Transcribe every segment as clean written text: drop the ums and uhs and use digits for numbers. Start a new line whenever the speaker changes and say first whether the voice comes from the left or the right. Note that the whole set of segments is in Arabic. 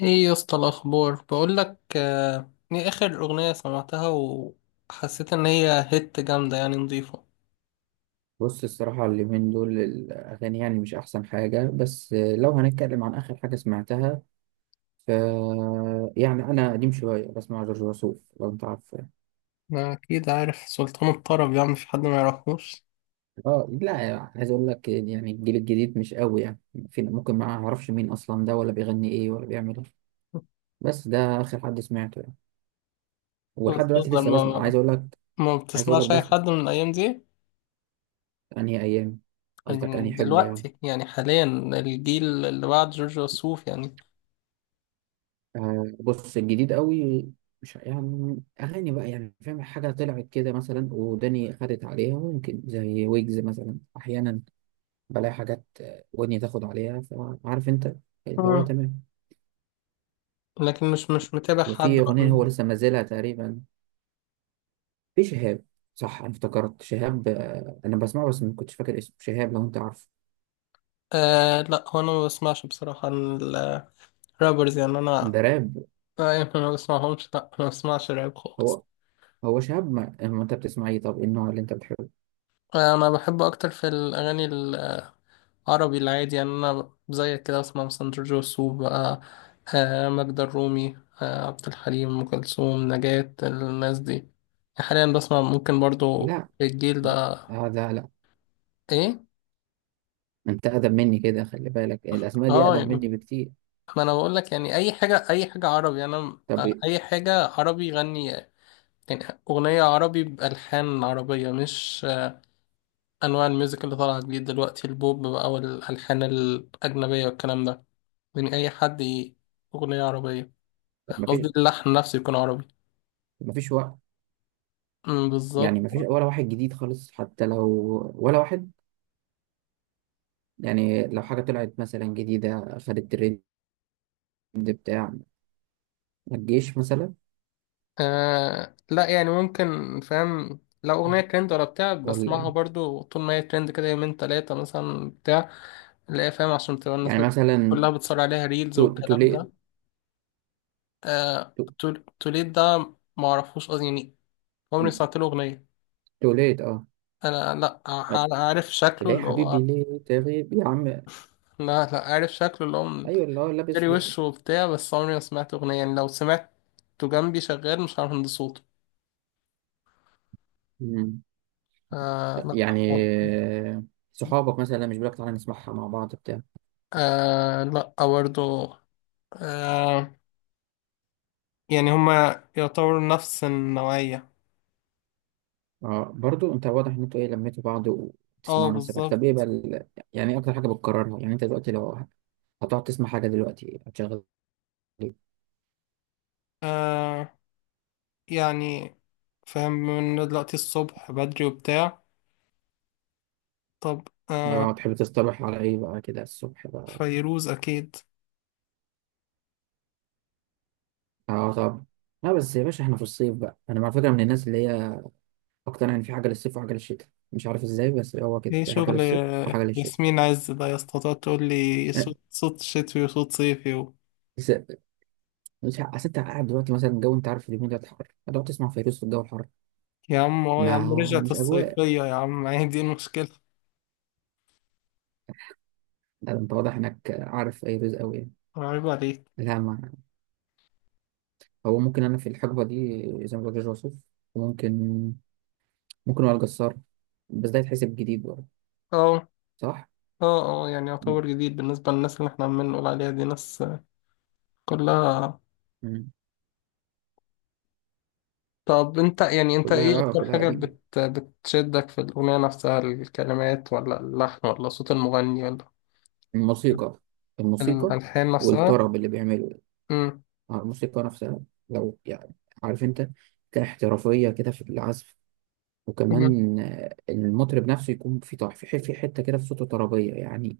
left: ايه يا اسطى الاخبار، بقول لك ايه اخر اغنيه سمعتها؟ وحسيت ان هي هيت جامده، يعني نضيفه.
right: بص، الصراحة اليومين دول الأغاني يعني مش أحسن حاجة. بس لو هنتكلم عن آخر حاجة سمعتها ف يعني أنا قديم شوية بسمع جورج وسوف لو أنت عارف.
left: ما اكيد عارف، سلطان الطرب، يعني مفيش حد ما يعرفوش.
right: آه، لا. عايز أقول لك يعني الجيل الجديد مش قوي يعني. فين؟ ممكن ما أعرفش مين أصلا ده ولا بيغني إيه ولا بيعمل إيه. بس ده آخر حد سمعته يعني.
left: بس
right: ولحد دلوقتي
left: تفضل،
right: لسه بسمع، عايز
left: ما
right: أقول لك.
left: ما بتسمعش اي
right: بس
left: حد من الايام دي؟
right: أنهي أيام؟ قصدك أنهي
left: يعني
right: حقبة يعني؟
left: دلوقتي، يعني حاليا، الجيل اللي بعد جورج وسوف يعني.
right: آه، بص الجديد قوي، مش يعني اغاني بقى، يعني فاهم حاجه طلعت كده مثلا وداني خدت عليها، ممكن زي ويجز مثلا احيانا بلاقي حاجات، ودني تاخد عليها، فعارف انت اللي هو
left: مم.
right: تمام.
left: لكن مش متابع حد
right: وفي
left: بقى.
right: اغنيه هو لسه منزلها تقريبا، في شهاب. صح، انا افتكرت شهاب. انا بسمعه بس ما كنتش فاكر اسمه شهاب لو انت عارفه.
left: آه لا، هو انا ما بسمعش بصراحه الرابرز يعني، انا
right: ده راب.
left: يعني ما بسمعهمش، لا ما بسمعش راب
right: هو
left: خالص.
right: هو شهاب. ما انت بتسمع ايه؟ طب إيه النوع اللي انت بتحبه؟
left: انا بحبه اكتر في الاغاني العربي العادي، يعني انا زيك كده، بسمع مثلا جورج وسوف بقى، ماجدة الرومي، عبد الحليم، ام كلثوم، نجاة، الناس دي يعني. حاليا بسمع ممكن برضو
right: لا،
left: الجيل
right: ده
left: ده.
right: ده لا.
left: ايه،
right: انت اقدم مني كده، خلي بالك الاسماء دي
left: اه
right: اقدم
left: يعني،
right: مني بكتير.
left: ما انا بقول لك يعني اي حاجه، اي حاجه عربي، يعني انا،
right: طب إيه؟
left: اي حاجه عربي يغني يعني. اغنيه عربي بالحان عربيه، مش انواع الميوزك اللي طالعه جديد دلوقتي، البوب بقى والالحان الاجنبيه والكلام ده. من أي حد أغنية عربية،
right: ما فيش.
left: قصدي اللحن نفسه يكون عربي.
right: وقت. يعني
left: بالظبط.
right: ما فيش ولا واحد جديد خالص حتى لو، ولا واحد. يعني لو حاجة طلعت مثلا جديدة خدت ترند بتاع الجيش مثلا،
left: آه لا، يعني ممكن فاهم، لو أغنية ترند ولا بتاع
right: ولا
left: بسمعها
right: إيه؟
left: برضو طول ما هي ترند، كده يومين تلاتة مثلا، بتاع. لا فاهم، عشان تبقى الناس
right: يعني مثلا
left: كلها بتصور عليها ريلز والكلام
right: توليت.
left: ده. آه
right: تو-
left: توليد ده معرفوش أصلا يعني. عمري سمعت له أغنية.
right: توليت، اه.
left: أنا لا عارف شكله
right: ليه يا
left: اللي هو.
right: حبيبي ليه تغيب يا عم.
left: لا، لا عارف شكله اللي هو
right: ايوه اللي هو لابس
left: جري
right: ب...
left: وشه وبتاع، بس عمري ما سمعت أغنية، يعني لو سمعته جنبي شغال مش عارف أهندي صوته.
right: مم.
left: آه لا
right: يعني
left: خالص.
right: صحابك مثلا مش بيقولك تعالى نسمعها مع بعض بتاع؟
left: آه لا برضه. آه، يعني هما يعتبروا نفس النوعية.
right: اه، برضو انت واضح ان انتوا ايه لميتوا بعض
left: اه
right: وتسمعوا نفس الحاجه.
left: بالظبط.
right: طب ايه بقى ال-؟ يعني ايه اكتر حاجه بتكررها؟ يعني انت دلوقتي لو هتقعد تسمع حاجه دلوقتي هتشغل ايه؟
left: آه، يعني فاهم، من دلوقتي الصبح بدري وبتاع. طب
right: اه، تحب تصطبح على ايه بقى كده الصبح بقى؟
left: فيروز أكيد.
right: اه، طب، لا بس يا باشا احنا في الصيف بقى. انا على فكره من الناس اللي هي اقتنع ان في حاجه للصيف وحاجه للشتاء، مش عارف ازاي، بس هو كده،
left: ايه
right: في حاجه
left: شغل
right: للصيف وحاجه للشتاء.
left: ياسمين عز ده يا اسطى، تقعد تقول لي
right: اه،
left: صوت صوت شتوي وصوت صيفي.
right: بس مش اصل انت قاعد دلوقتي مثلا الجو، انت عارف اليومين ده حر، هتقعد تسمع فيروز في الجو الحر؟
left: يا عم، يا عم،
right: ما
left: رجعت
right: مش اجواء.
left: الصيفية يا عم، هي دي المشكلة.
right: لا، انت واضح انك عارف فيروز قوي يعني.
left: عيب عليك.
right: لا، ما هو ممكن انا في الحقبه دي زي ما بقول وصوف، وممكن، ممكن وائل جسار، بس ده يتحسب جديد برضه.
left: اه
right: صح.
left: اه اه، يعني
right: م-
left: يعتبر جديد بالنسبة للناس اللي احنا عمالين نقول عليها، دي ناس كلها.
right: م.
left: طب انت، يعني انت ايه
right: كلها،
left: اكتر
right: كلها
left: حاجة
right: قديمه.
left: بتشدك في الأغنية نفسها؟ الكلمات، ولا اللحن، ولا صوت المغني، ولا
right: الموسيقى. الموسيقى
left: الألحان نفسها؟
right: والطرب اللي بيعمله.
left: امم
right: آه، الموسيقى نفسها لو يعني، عارف انت، كاحترافيه كده في العزف،
left: امم
right: وكمان المطرب نفسه يكون في في في حته كده في صوته طربيه يعني.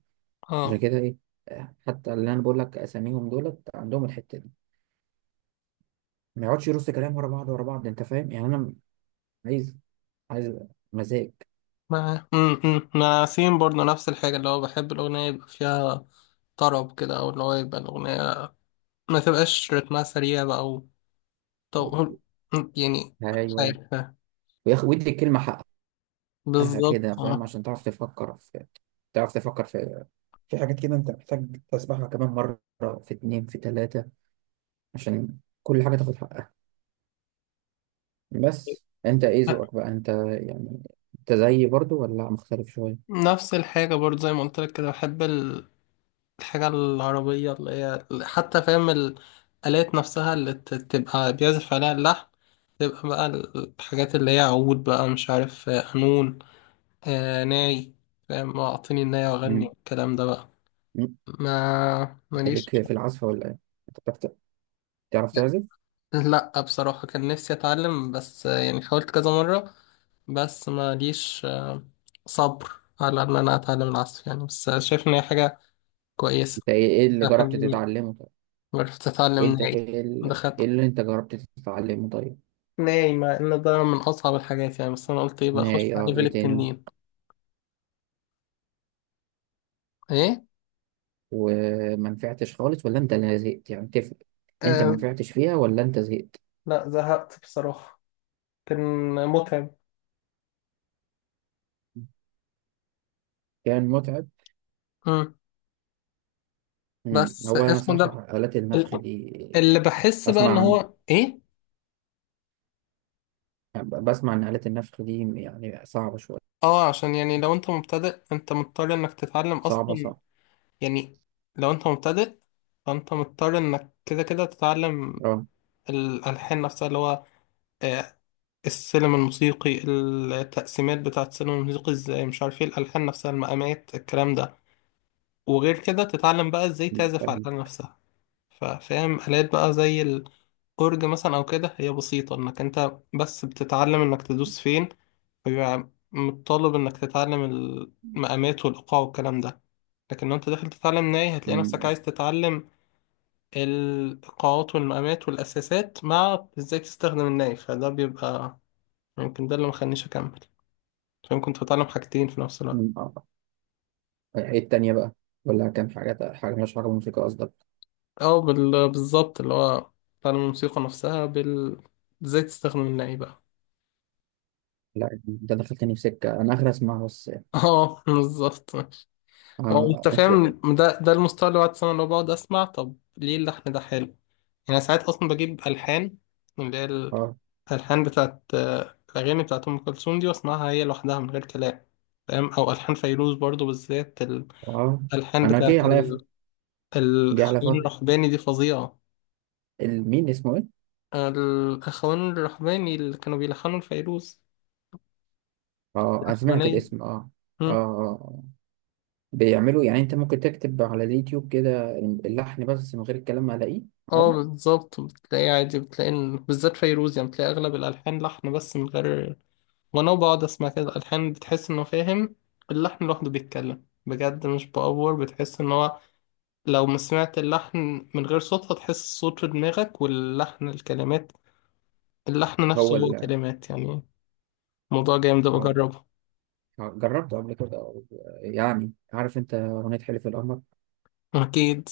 right: عشان
left: اه
right: كده ايه، حتى اللي انا بقول لك اساميهم دولت عندهم الحته دي، ما يقعدش يرص كلام ورا بعض ورا بعض. انت فاهم يعني. انا عايز عايز مزاج.
left: مع ياسين برضه نفس الحاجة، اللي هو بحب الأغنية يبقى فيها طرب كده، أو اللي هو يبقى الأغنية ما تبقاش رتمها سريع بقى. طب يعني، مش
right: ايوه،
left: عارفة.
right: ويدي الكلمه حقها كده
left: بالظبط،
right: فاهم،
left: اه.
right: عشان تعرف تفكر في في حاجات كده انت محتاج تسمعها كمان مره. في اتنين، في تلاته، عشان كل حاجه تاخد حقها. بس انت ايه ذوقك بقى انت؟ يعني انت زيي برضو ولا مختلف شويه؟
left: نفس الحاجة برضه، زي ما قلت لك كده، بحب الحاجة العربية، اللي هي حتى فاهم الآلات نفسها اللي تبقى بيعزف عليها اللحن، تبقى بقى الحاجات اللي هي عود بقى، مش عارف، قانون، ناي. فاهم؟ اعطيني الناي واغني
right: مم.
left: الكلام ده بقى.
right: مم.
left: ما
right: انت
left: ماليش.
right: ليك في العزف ولا ايه؟ انت تعرف تعزف؟
left: لا بصراحة كان نفسي اتعلم، بس يعني حاولت كذا مرة، بس ما ليش صبر على ان انا اتعلم العزف يعني، بس شايف ان هي حاجة كويسة،
right: انت ايه، اللي
left: حاجة
right: جربت
left: جميلة.
right: تتعلمه طيب؟
left: عرفت
right: إيه؟
left: اتعلم
right: انت
left: ناي.
right: إيه
left: دخلت
right: اللي انت جربت تتعلمه طيب؟
left: ناي، مع ان ده من اصعب الحاجات يعني، بس انا قلت ايه بقى، اخش
right: ناي.
left: على
right: اه،
left: ليفل
right: وايه تاني؟
left: التنين. ايه
right: وما نفعتش خالص ولا انت اللي زهقت؟ يعني تفرق. انت ما
left: آه
right: نفعتش فيها ولا انت زهقت؟
left: لا زهقت بصراحة، كان متعب.
right: كان متعب.
left: مم.
right: مم.
left: بس
right: هو انا
left: اسمه ده،
right: صراحة آلات النفخ
left: ال-
right: دي،
left: اللي بحس بقى ان
right: اسمع عن
left: هو ايه.
right: بسمع ان آلات النفخ دي يعني صعبة شوية.
left: اه، عشان يعني لو انت مبتدئ، انت مضطر انك تتعلم
right: صعبة
left: اصلا،
right: صعبة.
left: يعني لو انت مبتدئ، فانت مضطر انك كده كده تتعلم
right: اه،
left: الالحان نفسها، اللي هو آه، السلم الموسيقي، التقسيمات بتاعه السلم الموسيقي ازاي، مش عارف ايه، الالحان نفسها، المقامات، الكلام ده. وغير كده تتعلم بقى ازاي تعزف على
right: فاهم.
left: الآلة نفسها. فاهم؟ آلات بقى زي الأورج مثلا، أو كده، هي بسيطة إنك أنت بس بتتعلم إنك تدوس فين، فبيبقى متطلب إنك تتعلم المقامات والإيقاع والكلام ده. لكن لو انت داخل تتعلم ناي، هتلاقي نفسك
right: مم.
left: عايز تتعلم القاعات والمقامات والأساسات، مع إزاي تستخدم النايف، فده بيبقى يمكن ده اللي مخلينيش أكمل. فاهم؟ كنت بتعلم حاجتين في نفس الوقت.
right: مم. اه، ايه التانية بقى؟ ولا كان حاجة مالهاش علاقة بالموسيقى قصدك؟
left: أو بالظبط، اللي هو بتعلم الموسيقى نفسها، إزاي تستخدم النايف بقى.
right: لا، انت دخلتني في سكة، انا اخر اسمع بس.
left: اه بالظبط. هو
right: اه،
left: انت
right: انت-.
left: فاهم، ده المستوى اللي بعد سنة، اللي هو بقعد اسمع، طب ليه اللحن ده حلو؟ يعني ساعات اصلا بجيب الحان، اللي هي
right: اه،
left: الألحان بتاعت الأغاني بتاعت أم كلثوم، دي بسمعها هي لوحدها من غير كلام. فاهم؟ أو ألحان فيروز برضو بالذات،
right: اه،
left: الألحان
right: انا
left: بتاعت
right: جاي عليا جاي على
left: الأخوان
right: فترة.
left: الرحباني دي فظيعة.
right: مين اسمه ايه؟
left: الأخوان الرحباني اللي كانوا بيلحنوا لفيروز،
right: اه، انا سمعت
left: الرحبانية.
right: الاسم، اه. اه، اه،
left: مم.
right: آه. بيعملوا يعني انت ممكن تكتب على اليوتيوب كده اللحن بس من غير الكلام هلاقيه
left: اه
right: عادي.
left: بالظبط، بتلاقي عادي، بتلاقي بالذات فيروز، يعني بتلاقي أغلب الألحان لحن بس من غير. وأنا بقعد أسمع كده الألحان، بتحس إنه، فاهم، اللحن لوحده بيتكلم بجد، مش بأفور. بتحس إن هو، لو ما سمعت اللحن من غير صوت، هتحس الصوت في دماغك، واللحن الكلمات، اللحن نفسه
right: هو
left: هو
right: ال
left: كلمات يعني. موضوع جامد،
right: آه،
left: بجربه.
right: آه، جربته قبل كده أو-؟ يعني عارف انت اغنية حلف القمر؟
left: أكيد.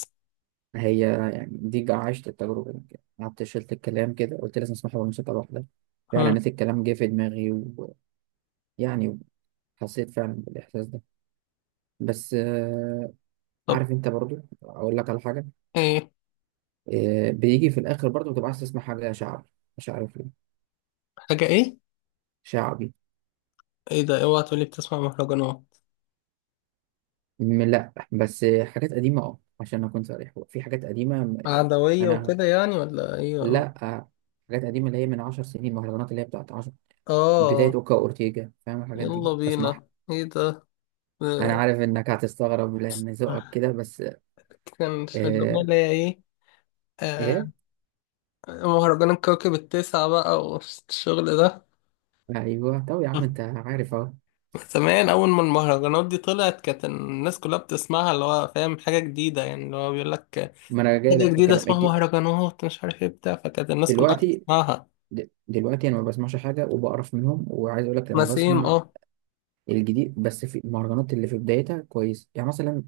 right: هي يعني دي عشت التجربة دي، قعدت شلت الكلام كده قلت لازم اسمعها بالموسيقى لوحدها، فعلا
left: مم.
right: نسيت الكلام جه في دماغي. ويعني حسيت فعلا بالإحساس ده. بس
left: طب
right: عارف انت برضو، اقول لك على حاجة.
left: إيه؟
right: بيجي في الاخر برضو بتبقى عايز تسمع حاجة شعبي. مش عارف ليه.
left: حاجة إيه؟
right: شعبي.
left: إيه ده، أوعى تقولي بتسمع مهرجانات!
right: لا بس حاجات قديمة، اه، عشان أكون صريح، هو في حاجات قديمة يعني.
left: عدوية
right: أنا.
left: وكده يعني، ولا إيه؟ آه.
right: لا. حاجات قديمة اللي هي من عشر سنين، مهرجانات اللي هي بتاعت عشر، بداية
left: آه،
right: أوكا أورتيجا، فاهم الحاجات
left: يلا
right: دي بسمعها.
left: بينا، إيه ده؟
right: أنا
left: آه،
right: عارف إنك هتستغرب لأن ذوقك كده بس.
left: كان الأغنية
right: إيه.
left: اللي هي إيه؟
right: إيه.
left: آه، مهرجان الكوكب التسعة بقى، والشغل ده.
right: أيوه، طب يا عم أنت عارف أهو،
left: زمان أول ما المهرجانات دي طلعت، كانت الناس كلها بتسمعها، اللي هو فاهم، حاجة جديدة يعني، اللي هو بيقول لك
right: ما أنا
left: حاجة
right: جايلك في
left: جديدة
right: كلام
left: اسمها مهرجانات، مش عارف ايه بتاع، فكانت الناس كلها
right: دلوقتي،
left: بتسمعها.
right: دلوقتي أنا ما بسمعش حاجة وبقرف منهم، وعايز أقول لك لما
left: نسيم،
right: بسمع
left: اه.
right: الجديد. بس في المهرجانات اللي في بدايتها كويس، يعني مثلا،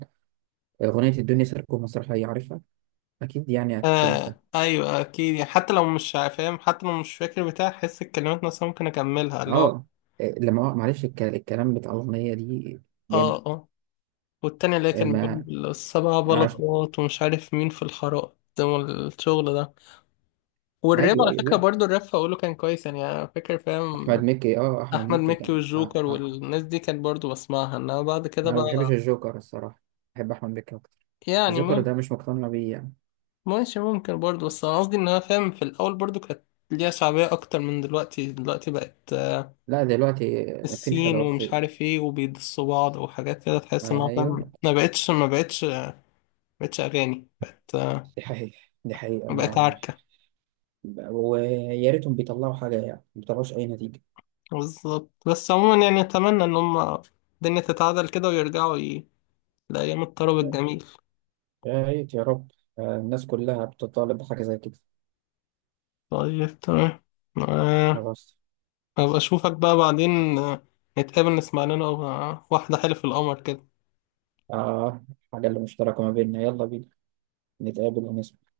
right: أغنية الدنيا سيركو مسرحية عارفها، اكيد، يعني اكيد سمعتها،
left: أيوة أكيد، يعني حتى لو مش فاهم، حتى لو مش فاكر بتاع، أحس الكلمات نفسها ممكن أكملها اللي هو.
right: اه. إيه، لما معلش، الكلام بتاع الاغنيه دي جامد.
left: اه اه. والتاني اللي
right: إيه،
left: كان
right: ما
left: بيقول السبع
right: عش...
left: بلاطات، ومش عارف مين في الحارات، والشغل ده. والراب
right: ايوه
left: على
right: ايوه،
left: فكرة
right: لا
left: برضو، الراب فأقوله كان كويس يعني، أنا فاكر
right: احمد
left: فاهم.
right: مكي. اه، احمد
left: احمد
right: مكي
left: مكي
right: كان، آه،
left: والجوكر
right: آه.
left: والناس دي كانت برضو بسمعها، انها بعد كده
right: انا ما بحبش
left: بقى،
right: الجوكر الصراحه، بحب احمد مكي اكتر،
left: يعني
right: الجوكر ده مش مقتنع بيه يعني.
left: ماشي، ممكن برضو، بس انا قصدي، انها فاهم في الاول برضو كانت ليها شعبية اكتر من دلوقتي. دلوقتي بقت
right: لا دلوقتي في
left: الصين،
right: انحدار
left: ومش
right: في،
left: عارف ايه، وبيدسوا بعض، وحاجات كده تحس انها
right: ايوه،
left: فاهم، ما بقتش ما بقتش ما بقتش اغاني، بقت
right: دي حقيقه، دي حقيقه،
left: بقت
right: ما.
left: عركة.
right: ويا ريتهم بيطلعوا حاجه يعني، ما بيطلعوش اي نتيجه.
left: بالظبط، بس عموما يعني، اتمنى ان هم الدنيا تتعدل كده، ويرجعوا لايام الطرب الجميل.
right: يا ريت يا رب. آه، الناس كلها بتطالب بحاجه زي كده.
left: طيب تمام، آه،
right: خلاص.
left: أبقى أشوفك بقى بعدين، نتقابل نسمع لنا واحدة حلف القمر كده.
right: آه. حاجة اللي مشتركة ما بيننا، يلا بينا نتقابل ونسمع.